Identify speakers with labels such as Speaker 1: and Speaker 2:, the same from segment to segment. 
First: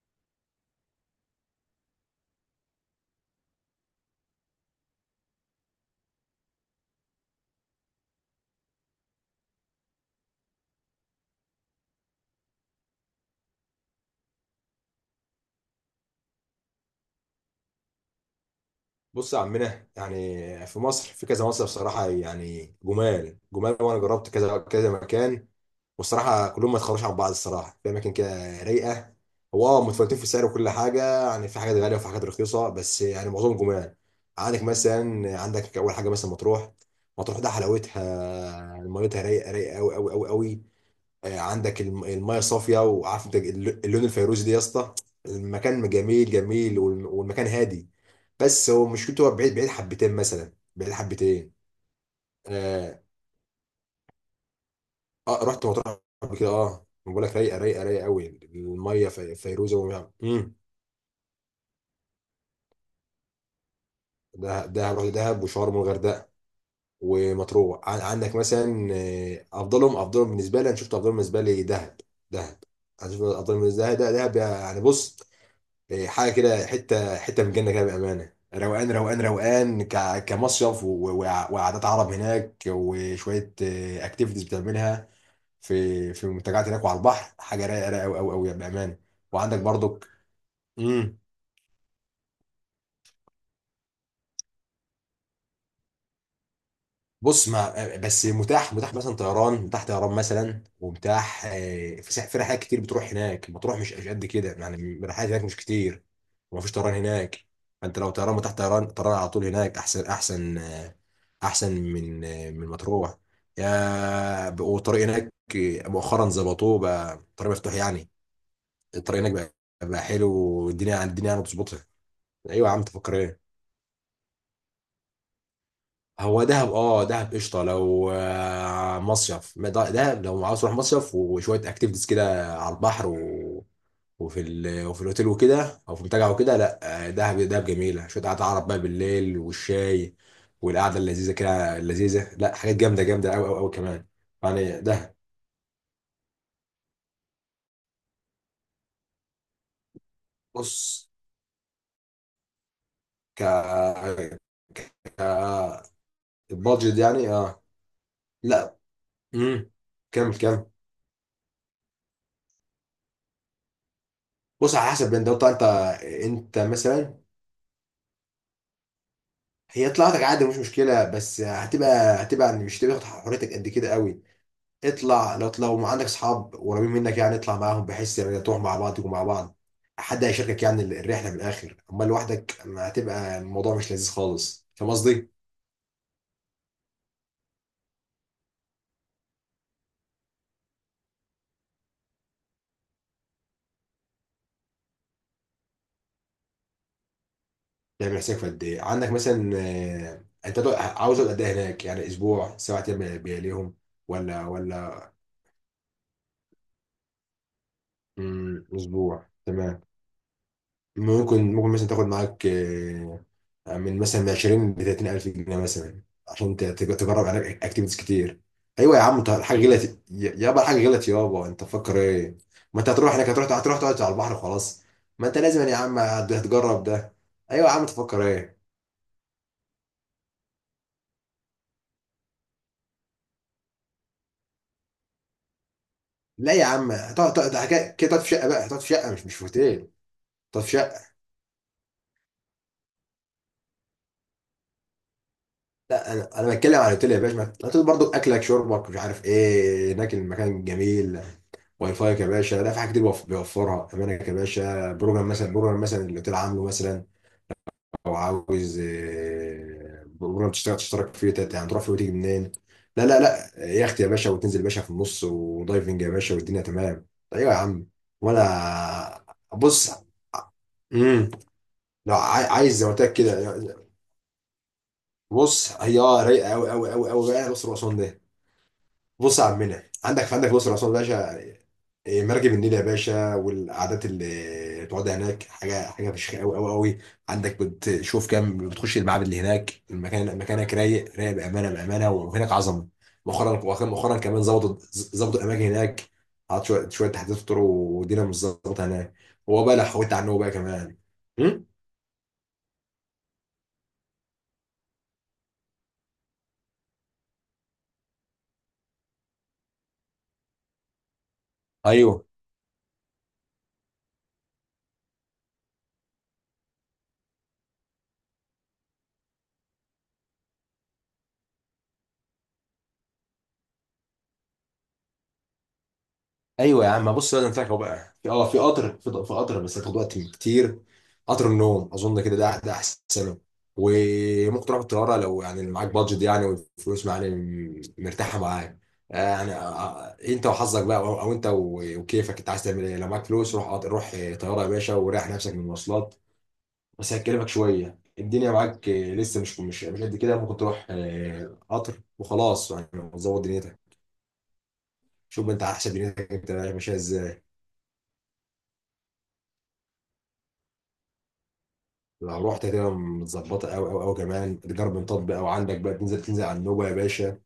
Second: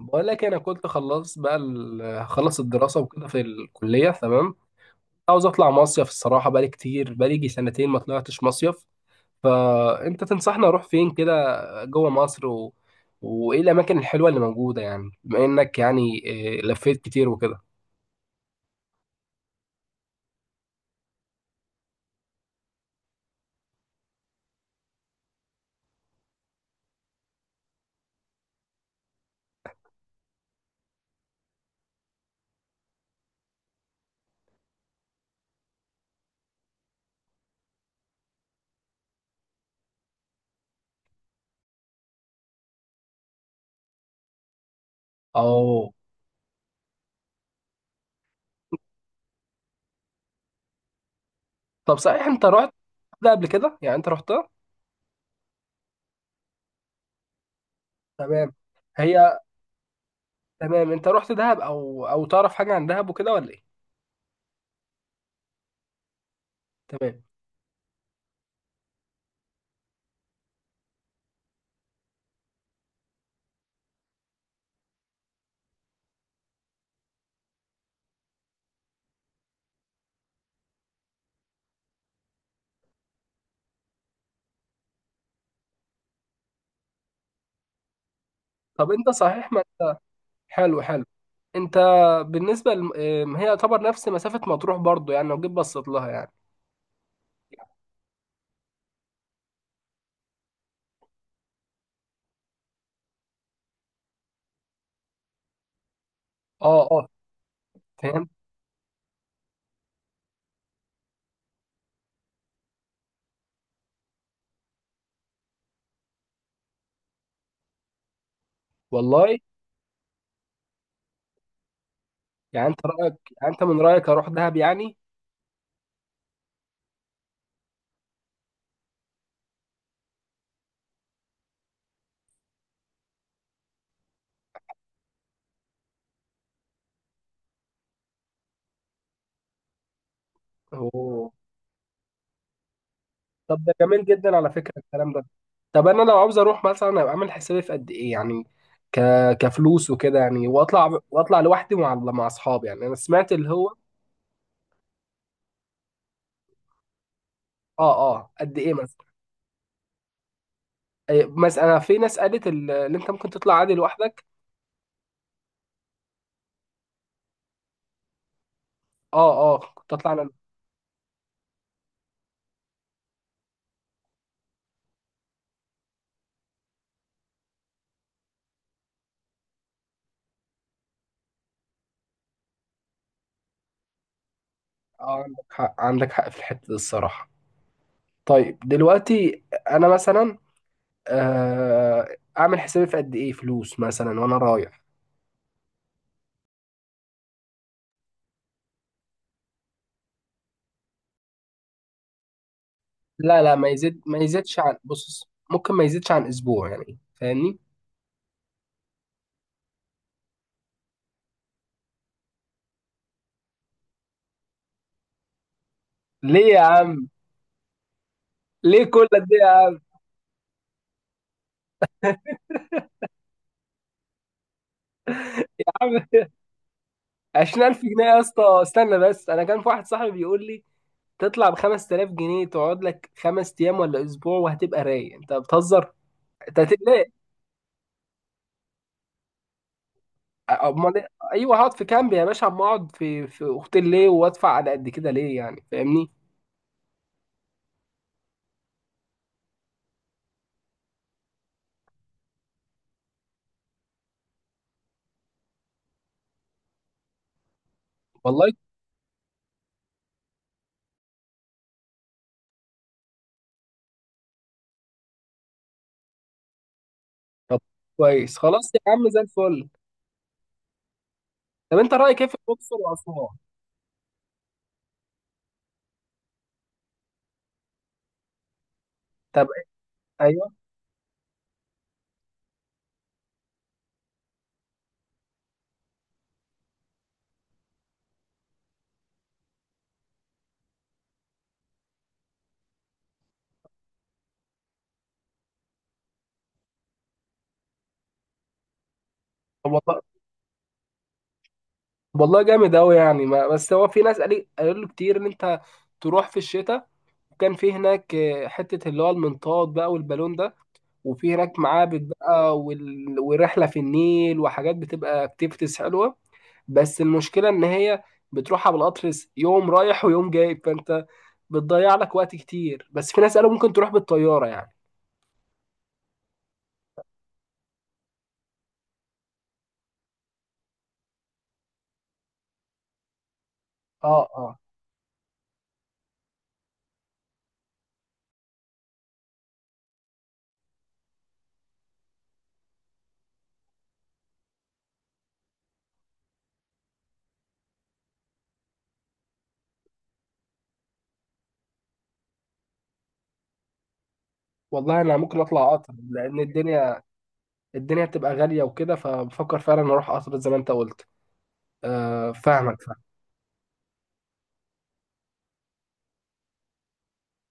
Speaker 1: بقول لك إيه، انا كنت خلصت بقى هخلص الدراسه وكده في الكليه. تمام، عاوز اطلع مصيف الصراحه، بقالي كتير، بقالي يجي سنتين ما طلعتش مصيف. فانت تنصحني اروح فين كده، جوه مصر وايه الاماكن الحلوه اللي موجوده، يعني بما انك يعني إيه، لفيت كتير وكده.
Speaker 2: بص يا عمنا، يعني في مصر في كذا مصيف صراحة، يعني جمال جمال. وأنا جربت كذا كذا مكان، والصراحة كلهم ما يتخرجش عن بعض. الصراحة في أماكن كده رايقة. هو متفاوتين في السعر وكل حاجة. يعني في حاجات غالية وفي حاجات رخيصة، بس يعني معظمهم جمال. عندك مثلا، عندك أول حاجة مثلا مطروح. مطروح ده حلاوتها، ميتها رايقة رايقة أوي أوي أوي أوي. عندك الميه صافيه، وعارف انت اللون الفيروزي ده يا اسطى. المكان
Speaker 1: اه.
Speaker 2: جميل جميل، والمكان هادي. بس هو مشكلته، هو بعيد، بعيد حبتين، مثلا بعيد حبتين.
Speaker 1: طب صحيح انت رحت
Speaker 2: اه.
Speaker 1: ده قبل كده؟ يعني انت رحتها؟
Speaker 2: آه رحت مطروح قبل كده. اه بقول لك رايقه رايقه رايقه قوي،
Speaker 1: تمام.
Speaker 2: الميه
Speaker 1: هي
Speaker 2: فيروزه، ومش... امم.
Speaker 1: تمام، انت رحت دهب او تعرف حاجه عن دهب وكده ولا ايه؟
Speaker 2: دهب، دهب، رحت دهب وشرم والغردقه
Speaker 1: تمام.
Speaker 2: ومطروح. عندك مثلا، افضلهم، افضلهم بالنسبه لي، انا شفت افضلهم بالنسبه لي دهب. دهب. انا شفت افضلهم بالنسبه لي دهب. دهب يعني، بص، حاجه كده، حته حته من الجنه كده، بامانه روقان روقان روقان كمصيف، وقعدات عرب هناك، وشويه اكتيفيتيز بتعملها في منتجعات هناك، وعلى البحر حاجه رايقه رايقه قوي قوي قوي
Speaker 1: طب
Speaker 2: بامانه.
Speaker 1: انت صحيح
Speaker 2: وعندك
Speaker 1: ما...
Speaker 2: برضك.
Speaker 1: حلو حلو.
Speaker 2: امم.
Speaker 1: انت بالنسبه لم... ام، هي يعتبر نفس مسافه مطروح برضو، يعني لو جيت بصيت لها يعني.
Speaker 2: بص، ما بس متاح، متاح مثلا طيران، متاح طيران مثلا، ومتاح، في في رحلات كتير بتروح هناك، بتروح مش قد كده، يعني الرحلات هناك مش كتير. ومفيش
Speaker 1: اه
Speaker 2: طيران
Speaker 1: اه.
Speaker 2: هناك. فانت لو
Speaker 1: فهمت.
Speaker 2: طيران متاح، طيران طيران على طول هناك احسن احسن، احسن من مطروح. والطريق هناك مؤخرا ظبطوه بقى، طريق مفتوح يعني. الطريق هناك
Speaker 1: والله
Speaker 2: بقى، بقى حلو. الدنيا يعني بتظبطها. ايوه
Speaker 1: يعني
Speaker 2: يا
Speaker 1: انت
Speaker 2: عم،
Speaker 1: رايك،
Speaker 2: تفكر ايه؟
Speaker 1: يعني انت من رايك اروح دهب يعني؟
Speaker 2: هو دهب، دهب قشطه لو، مصيف. ما دهب لو عاوز تروح مصيف وشويه اكتيفيتيز كده على البحر، و... وفي الاوتيل وكده، او في منتجع وكده، لا، دهب، دهب جميله. شويه قعده عرب بقى بالليل، والشاي، والقعده
Speaker 1: اوه.
Speaker 2: اللذيذه كده، اللذيذه، لا، حاجات جامده جامده قوي قوي
Speaker 1: طب
Speaker 2: قوي
Speaker 1: ده جميل
Speaker 2: كمان.
Speaker 1: جدا على فكره
Speaker 2: يعني
Speaker 1: الكلام
Speaker 2: دهب.
Speaker 1: ده. طب انا لو عاوز اروح، مثلا ابقى عامل حسابي في قد ايه يعني، ك... كفلوس وكده يعني، واطلع
Speaker 2: بص،
Speaker 1: واطلع لوحدي مع اصحابي يعني؟ انا سمعت
Speaker 2: ك
Speaker 1: اللي هو...
Speaker 2: ك البادجت يعني، اه.
Speaker 1: اه اه، قد ايه
Speaker 2: لا.
Speaker 1: مثلا؟
Speaker 2: امم. كمل، كمل.
Speaker 1: مثلا في ناس قالت اللي انت ممكن تطلع عادي لوحدك.
Speaker 2: بص، على حسب، انت انت مثلا.
Speaker 1: اه اه،
Speaker 2: هي
Speaker 1: كنت اطلع
Speaker 2: طلعتك
Speaker 1: انا.
Speaker 2: عادي، مش مشكله، بس هتبقى، يعني مش هتبقى حريتك قد كده قوي. اطلع، لو ما عندك اصحاب قريبين منك، يعني اطلع معاهم، بحيث يعني تروح مع بعض، تكون مع بعض، حد هيشاركك يعني الرحله في الاخر. اما لوحدك ما هتبقى الموضوع مش لذيذ خالص. فاهم
Speaker 1: اه،
Speaker 2: قصدي؟
Speaker 1: عندك حق عندك حق في الحتة دي الصراحة. طيب دلوقتي أنا مثلا أعمل حسابي في قد إيه فلوس مثلا وأنا رايح؟
Speaker 2: ده بيحسك في قد ايه عندك، مثلا انت، عاوز اقعد قد ايه هناك؟ يعني اسبوع، سبع ايام
Speaker 1: لا لا،
Speaker 2: بيليهم؟
Speaker 1: ما
Speaker 2: ولا
Speaker 1: يزيدش عن،
Speaker 2: ولا
Speaker 1: بص، ممكن ما يزيدش عن أسبوع يعني، فاهمني؟
Speaker 2: اسبوع تمام. ممكن مثلا تاخد معاك، من مثلا من 20 ل 30 الف جنيه مثلا،
Speaker 1: ليه
Speaker 2: عشان
Speaker 1: يا عم؟
Speaker 2: تجرب عليك اكتيفيتيز كتير.
Speaker 1: ليه
Speaker 2: ايوه يا
Speaker 1: كل
Speaker 2: عم،
Speaker 1: ده
Speaker 2: انت الحاجه
Speaker 1: يا
Speaker 2: غلط، يابا، الحاجه غلط يابا، انت تفكر ايه؟ ما انت هتروح هناك، هتروح تقعد على البحر خلاص. ما انت لازم يا
Speaker 1: عم؟
Speaker 2: عم هتجرب ده. ايوه يا
Speaker 1: 20000
Speaker 2: عم،
Speaker 1: جنيه يا
Speaker 2: تفكر
Speaker 1: اسطى؟
Speaker 2: ايه؟
Speaker 1: استنى بس، أنا كان في واحد صاحبي بيقول لي تطلع ب 5000 جنيه تقعد لك 5 أيام ولا أسبوع وهتبقى رايق. أنت بتهزر،
Speaker 2: لا
Speaker 1: أنت
Speaker 2: يا عم،
Speaker 1: هتقلق.
Speaker 2: تقعد كده، تقعد في شقه بقى، هتقعد في شقه، مش في اوتيل. تقعد في
Speaker 1: امال إيه؟
Speaker 2: شقه.
Speaker 1: ايوه هقعد في كامب يا باشا، اما اقعد في اوتيل ليه وادفع على قد كده ليه، يعني فاهمني؟
Speaker 2: لا، انا بتكلم عن اوتيل يا باشا. الاوتيل برضو اكلك شربك مش عارف ايه هناك، المكان جميل. واي فاي يا باشا، لا، في حاجات كتير بيوفرها، امانك يا باشا، بروجرام مثلا، بروجرام مثلا اللي الاوتيل عامله مثلا. او
Speaker 1: والله.
Speaker 2: عاوز بروجرام تشتغل، تشترك فيه، يعني تروح فيه وتيجي منين. لا، لا، لا، يخت يا باشا، وتنزل يا باشا في النص، ودايفنج يا باشا، والدنيا تمام. ايوه يا
Speaker 1: طب
Speaker 2: عم.
Speaker 1: كويس، خلاص يا عم،
Speaker 2: وانا
Speaker 1: زي الفل.
Speaker 2: بص. امم.
Speaker 1: طب انت
Speaker 2: لو
Speaker 1: رايك ايه في
Speaker 2: عايز
Speaker 1: الاقصر
Speaker 2: زي ما قلت لك
Speaker 1: واسوان؟
Speaker 2: كده، بص هي رايقه قوي قوي قوي قوي بقى الاقصر واسوان ده. بص يا
Speaker 1: طب،
Speaker 2: عمنا، عندك
Speaker 1: ايوه.
Speaker 2: الاقصر واسوان يا باشا، مركب النيل يا باشا، والقعدات اللي تقعدها هناك حاجه، حاجه فشخ قوي قوي قوي. عندك بتشوف كام، بتخش المعابد اللي هناك، المكان، مكانك رايق رايق بامانه، بامانه وهناك عظمه. مؤخرا، وكان مؤخرا كمان ظبطوا، الاماكن هناك. حط شويه شويه تحديثات طرق، والدنيا مش ظابطه هناك. هو
Speaker 1: طب
Speaker 2: بقى لو
Speaker 1: والله،
Speaker 2: حكيت عنه بقى كمان. م؟
Speaker 1: والله جامد قوي يعني. ما بس هو في ناس قالوا له كتير ان انت تروح في الشتاء، وكان في هناك حته اللي هو المنطاد بقى والبالون ده، وفي هناك معابد
Speaker 2: ايوه،
Speaker 1: بقى ورحله في النيل وحاجات بتبقى اكتيفيتيز حلوه. بس المشكلة إن هي بتروحها بالقطر، يوم رايح ويوم جاي، فأنت بتضيع لك وقت كتير. بس في ناس قالوا ممكن تروح بالطيارة يعني.
Speaker 2: ايوه يا عم، بص بقى ده أنا فاكره بقى في في قطر، في قطر، بس هتاخد وقت كتير. قطر النوم اظن كده، ده احسن.
Speaker 1: اه اه.
Speaker 2: وممكن تروح بالطياره لو يعني معاك بادجت، يعني والفلوس يعني مرتاحه معاك. آه، يعني آه، انت وحظك بقى، او انت وكيفك، انت عايز تعمل ايه؟ لو معاك فلوس روح، روح طياره يا باشا، وريح نفسك من المواصلات. بس هتكلفك شويه، الدنيا معاك لسه، مش قد كده، ممكن تروح قطر وخلاص يعني، تظبط دنيتك.
Speaker 1: والله أنا ممكن
Speaker 2: شوف انت
Speaker 1: أطلع
Speaker 2: على
Speaker 1: قطر
Speaker 2: حسب دنيتك
Speaker 1: لأن
Speaker 2: انت ماشيه
Speaker 1: الدنيا
Speaker 2: ازاي.
Speaker 1: الدنيا بتبقى غالية وكده، فبفكر فعلا أروح قطر زي ما أنت قلت.
Speaker 2: لو رحت
Speaker 1: فاهمك
Speaker 2: هتبقى
Speaker 1: فاهم
Speaker 2: متظبطه قوي قوي قوي كمان، تجرب نطاط بقى، وعندك بقى تنزل على النوبه يا باشا.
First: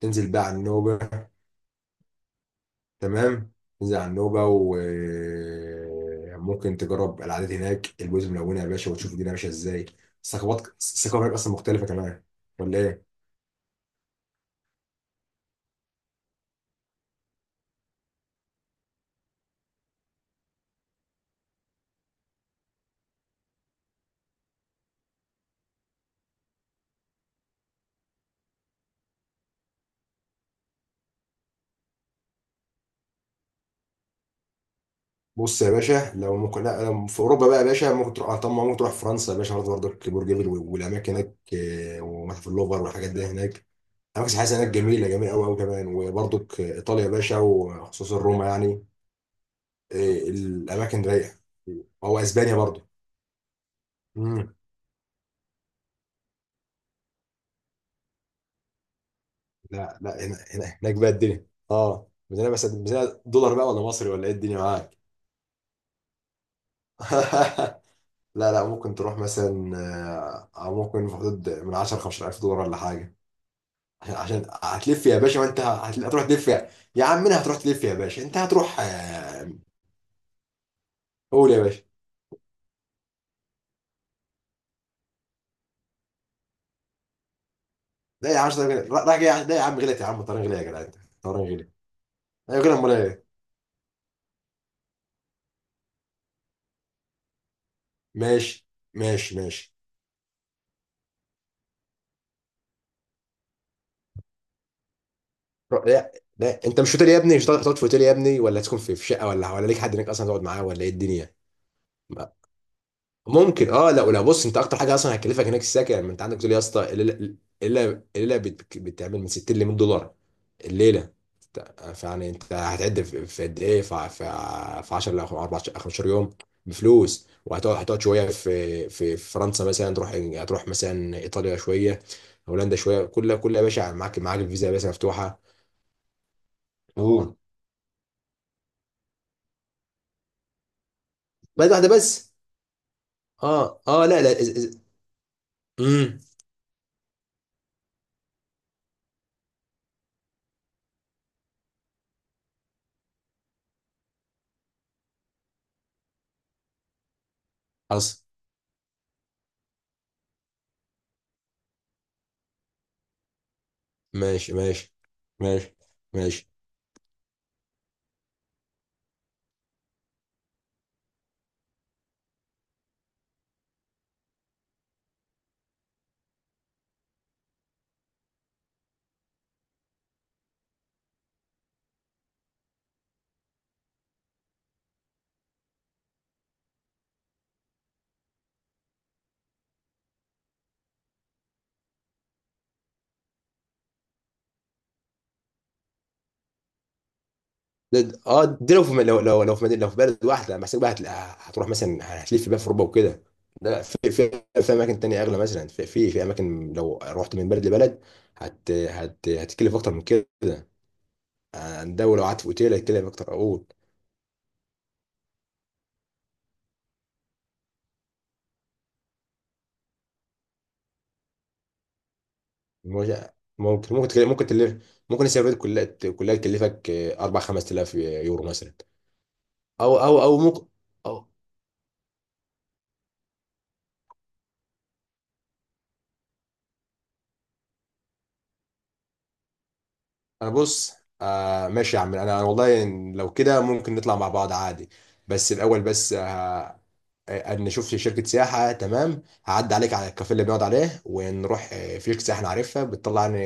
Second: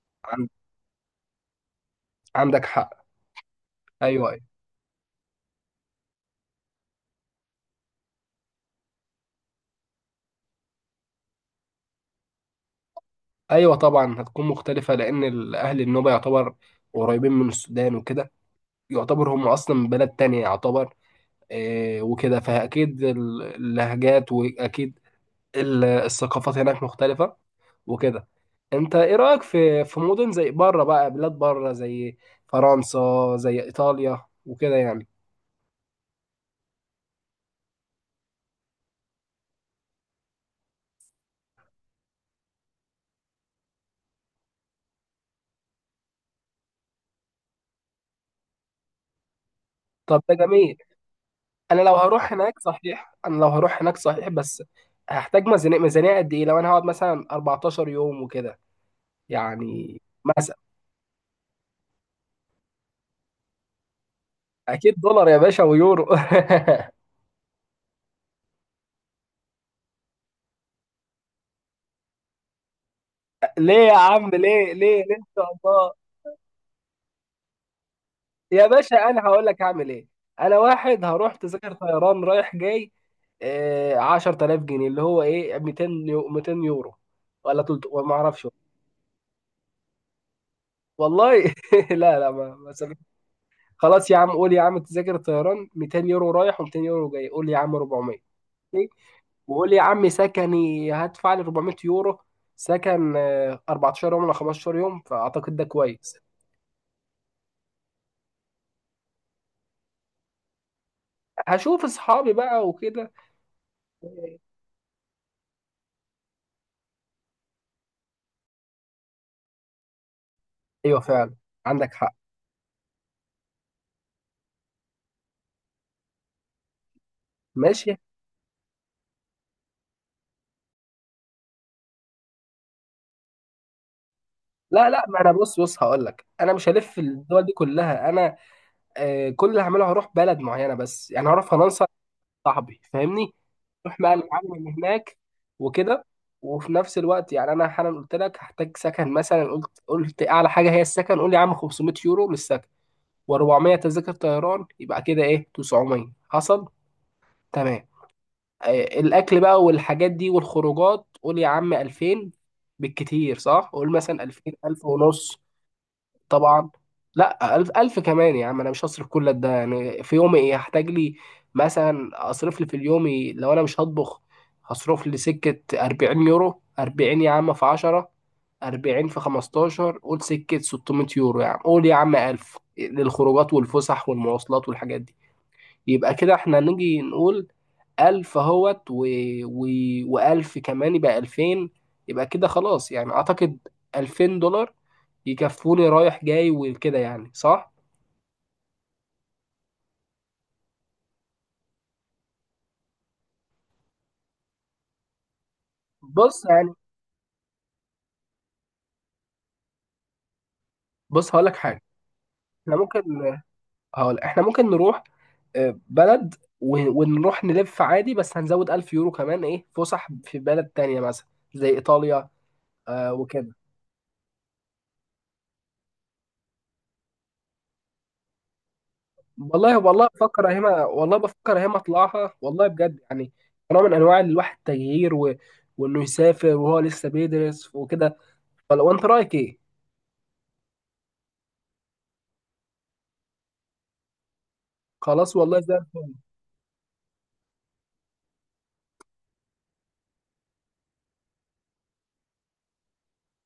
Speaker 2: تنزل بقى
Speaker 1: عن-
Speaker 2: على النوبه.
Speaker 1: عندك حق.
Speaker 2: تمام. تنزل على
Speaker 1: أيوه أيوه.
Speaker 2: النوبه، وممكن تجرب العادات هناك، البيوت الملونه يا باشا، وتشوف الدنيا ماشيه ازاي. الثقافه هناك اصلا مختلفه كمان. ولا ايه؟
Speaker 1: أيوه طبعا هتكون مختلفة، لأن أهل النوبة يعتبر قريبين من السودان وكده، يعتبر هم أصلا من بلد تانية يعتبر. وكده، فأكيد اللهجات، وأكيد الثقافات هناك مختلفة وكده. انت ايه رأيك في مدن زي بره بقى، بلاد بره زي فرنسا، زي ايطاليا وكده يعني؟
Speaker 2: بص يا باشا، لو ممكن لا، لو في اوروبا بقى يا باشا ممكن تروح، طبعا ممكن تروح فرنسا يا باشا، برضه برضك، برج ايفل والاماكن هناك، ومتحف اللوفر والحاجات دي هناك. أماكن سياحية هناك جميلة جميلة أوي أوي كمان. وبرضك إيطاليا يا باشا، وخصوصا روما يعني،
Speaker 1: طب ده جميل.
Speaker 2: الأماكن رايقة. هو أسبانيا برضه.
Speaker 1: انا لو هروح هناك صحيح،
Speaker 2: مم.
Speaker 1: بس هحتاج ميزانية، قد ايه لو انا هقعد مثلا 14 يوم وكده
Speaker 2: لا،
Speaker 1: يعني؟
Speaker 2: لا، هنا
Speaker 1: مثلا
Speaker 2: هنا هناك بقى الدنيا، ميزانية، بس ميزانية دولار بقى ولا مصري، ولا إيه الدنيا
Speaker 1: اكيد
Speaker 2: معاك؟
Speaker 1: دولار يا باشا ويورو.
Speaker 2: لا، لا، ممكن تروح مثلا، أو ممكن في حدود من 10 15000 دولار ولا حاجة،
Speaker 1: ليه يا
Speaker 2: عشان
Speaker 1: عم؟
Speaker 2: عشان
Speaker 1: ليه ليه
Speaker 2: هتلف
Speaker 1: ليه؟
Speaker 2: يا
Speaker 1: ان
Speaker 2: باشا. ما
Speaker 1: شاء
Speaker 2: أنت
Speaker 1: الله
Speaker 2: هتروح تلف، يا عم منها، هتروح تلف يا باشا، أنت
Speaker 1: يا
Speaker 2: هتروح،
Speaker 1: باشا، انا هقول لك هعمل ايه. انا واحد هروح
Speaker 2: قول يا
Speaker 1: تذاكر
Speaker 2: باشا.
Speaker 1: طيران رايح جاي 10000 جنيه، اللي هو ايه، 200 200 يورو ولا 300 ولا ما
Speaker 2: لا يا عم،
Speaker 1: اعرفش.
Speaker 2: مش طيران غالي راح جاي، لا يا عم، غلط يا عم، الطيران غلي يا جدع، انت الطيران
Speaker 1: والله.
Speaker 2: غلي.
Speaker 1: لا لا، ما
Speaker 2: ايوه
Speaker 1: ما
Speaker 2: غلي، امال
Speaker 1: سمعت.
Speaker 2: ايه؟
Speaker 1: خلاص يا عم، قول يا عم تذاكر الطيران 200 يورو رايح و200 يورو جاي، قول يا عم 400.
Speaker 2: ماشي،
Speaker 1: إيه؟
Speaker 2: ماشي،
Speaker 1: وقول
Speaker 2: ماشي.
Speaker 1: يا عم سكني هدفع لي 400 يورو سكن، 14 يوم ولا 15 يوم، فاعتقد ده
Speaker 2: لا،
Speaker 1: كويس.
Speaker 2: لا، انت مش في اوتيل يا ابني، مش هتقعد في اوتيل يا ابني، ولا تكون في شقه، ولا ليك حد هناك اصلا تقعد معاه، ولا ايه الدنيا؟
Speaker 1: هشوف اصحابي بقى وكده.
Speaker 2: ممكن، لا، ولا، بص، انت اكتر حاجه اصلا هتكلفك هناك السكن. ما انت عندك تقول يا اسطى، الليله، الليله بتعمل من 60 ل 100 دولار
Speaker 1: ايوه
Speaker 2: الليله.
Speaker 1: فعلا، عندك حق،
Speaker 2: فيعني انت هتعد في، في قد ايه في في في 10 ل 14 15 يوم بفلوس، وهتقعد،
Speaker 1: ماشي.
Speaker 2: شويه في فرنسا، مثلا تروح هتروح مثلا ايطاليا شويه، هولندا شويه. كل يا باشا، معاك الفيزا يا باشا
Speaker 1: لا لا، ما انا
Speaker 2: مفتوحه.
Speaker 1: بص هقول لك، انا مش هلف
Speaker 2: اوه.
Speaker 1: الدول دي كلها. انا كل اللي هعمله هروح بلد معينه بس يعني، هروح
Speaker 2: بس
Speaker 1: فرنسا،
Speaker 2: واحده بس.
Speaker 1: صاحبي فاهمني،
Speaker 2: اه،
Speaker 1: روح
Speaker 2: اه،
Speaker 1: بقى
Speaker 2: لا، لا.
Speaker 1: نتعلم من هناك وكده.
Speaker 2: امم.
Speaker 1: وفي نفس الوقت يعني انا حالا قلت لك هحتاج سكن، مثلا قلت اعلى حاجه هي السكن، قول لي يا عم 500 يورو للسكن و400 تذاكر طيران، يبقى كده ايه 900، حصل تمام.
Speaker 2: حصل.
Speaker 1: الاكل بقى والحاجات دي والخروجات، قول يا عم 2000، بالكتير، صح؟ قول مثلا
Speaker 2: ماشي،
Speaker 1: 2000 1000
Speaker 2: ماشي،
Speaker 1: ونص.
Speaker 2: ماشي، ماشي.
Speaker 1: طبعا. لا، ألف ألف كمان يا عم، أنا مش هصرف كل ده يعني. في يومي إيه هحتاج لي؟ مثلا أصرف لي في اليومي لو أنا مش هطبخ، هصرف لي سكة 40 يورو، 40 يا عم في 10، 40 في 15، قول سكة 600 يورو، يا عم قول يا عم 1000 للخروجات والفسح والمواصلات والحاجات دي. يبقى كده احنا نيجي نقول 1000 اهوت و... وألف كمان، يبقى 2000. يبقى كده خلاص يعني، أعتقد 2000 دولار يكفوني رايح جاي وكده، يعني صح؟
Speaker 2: ده اه دي، لو لو في مدينة، لو في بلد واحده لما حسابك بقى، هتروح مثلا، هتلف بقى في اوروبا وكده. لا، في اماكن تانية اغلى، مثلا في
Speaker 1: بص
Speaker 2: اماكن،
Speaker 1: يعني،
Speaker 2: لو رحت من بلد لبلد هت هت هتكلف اكتر من كده،
Speaker 1: بص هقولك حاجة،
Speaker 2: عن ده. ولو قعدت في اوتيل
Speaker 1: احنا ممكن،
Speaker 2: هتكلف اكتر اقول.
Speaker 1: هقول احنا ممكن نروح بلد ونروح نلف عادي، بس هنزود 1000 يورو كمان ايه، فسح في بلد تانية مثلا زي إيطاليا
Speaker 2: مش-
Speaker 1: وكده.
Speaker 2: ممكن تكلف، ممكن تلف. ممكن السفرية دي كلها كلها تكلفك 4 5000 يورو مثلا،
Speaker 1: والله
Speaker 2: او
Speaker 1: والله
Speaker 2: او او
Speaker 1: بفكر
Speaker 2: ممكن،
Speaker 1: اهيمها، والله
Speaker 2: أو
Speaker 1: بفكر اهيمها، اطلعها والله بجد يعني، نوع من انواع الواحد التغيير وانه يسافر وهو لسه بيدرس وكده، ولا وانت رايك ايه؟
Speaker 2: انا بص. ماشي يا عم، انا والله إن لو كده ممكن نطلع مع بعض عادي.
Speaker 1: خلاص
Speaker 2: بس
Speaker 1: والله زي...
Speaker 2: الاول، بس ان نشوف شركه سياحه، تمام، هعدي عليك على الكافيه اللي بنقعد عليه ونروح، في شركه سياحه انا عارفها بتطلع يعني،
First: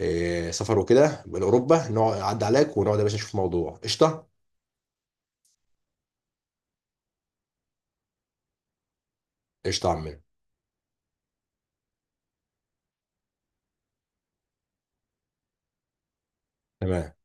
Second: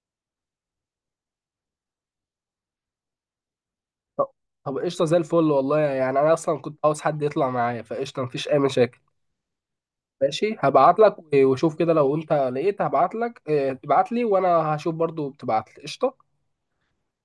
Speaker 2: سفر وكده لاوروبا، نقعد اعدي عليك ونقعد يا باشا نشوف موضوع قشطه.
Speaker 1: طب، طب قشطه زي الفل والله يعني، انا اصلا كنت عاوز حد يطلع معايا، فقشطه مفيش اي مشاكل.
Speaker 2: قشطه يا عم.
Speaker 1: ماشي، هبعت لك وشوف كده لو انت لقيت، هبعت لك ابعت لي وانا هشوف برضو، بتبعت لي قشطه.
Speaker 2: تمام.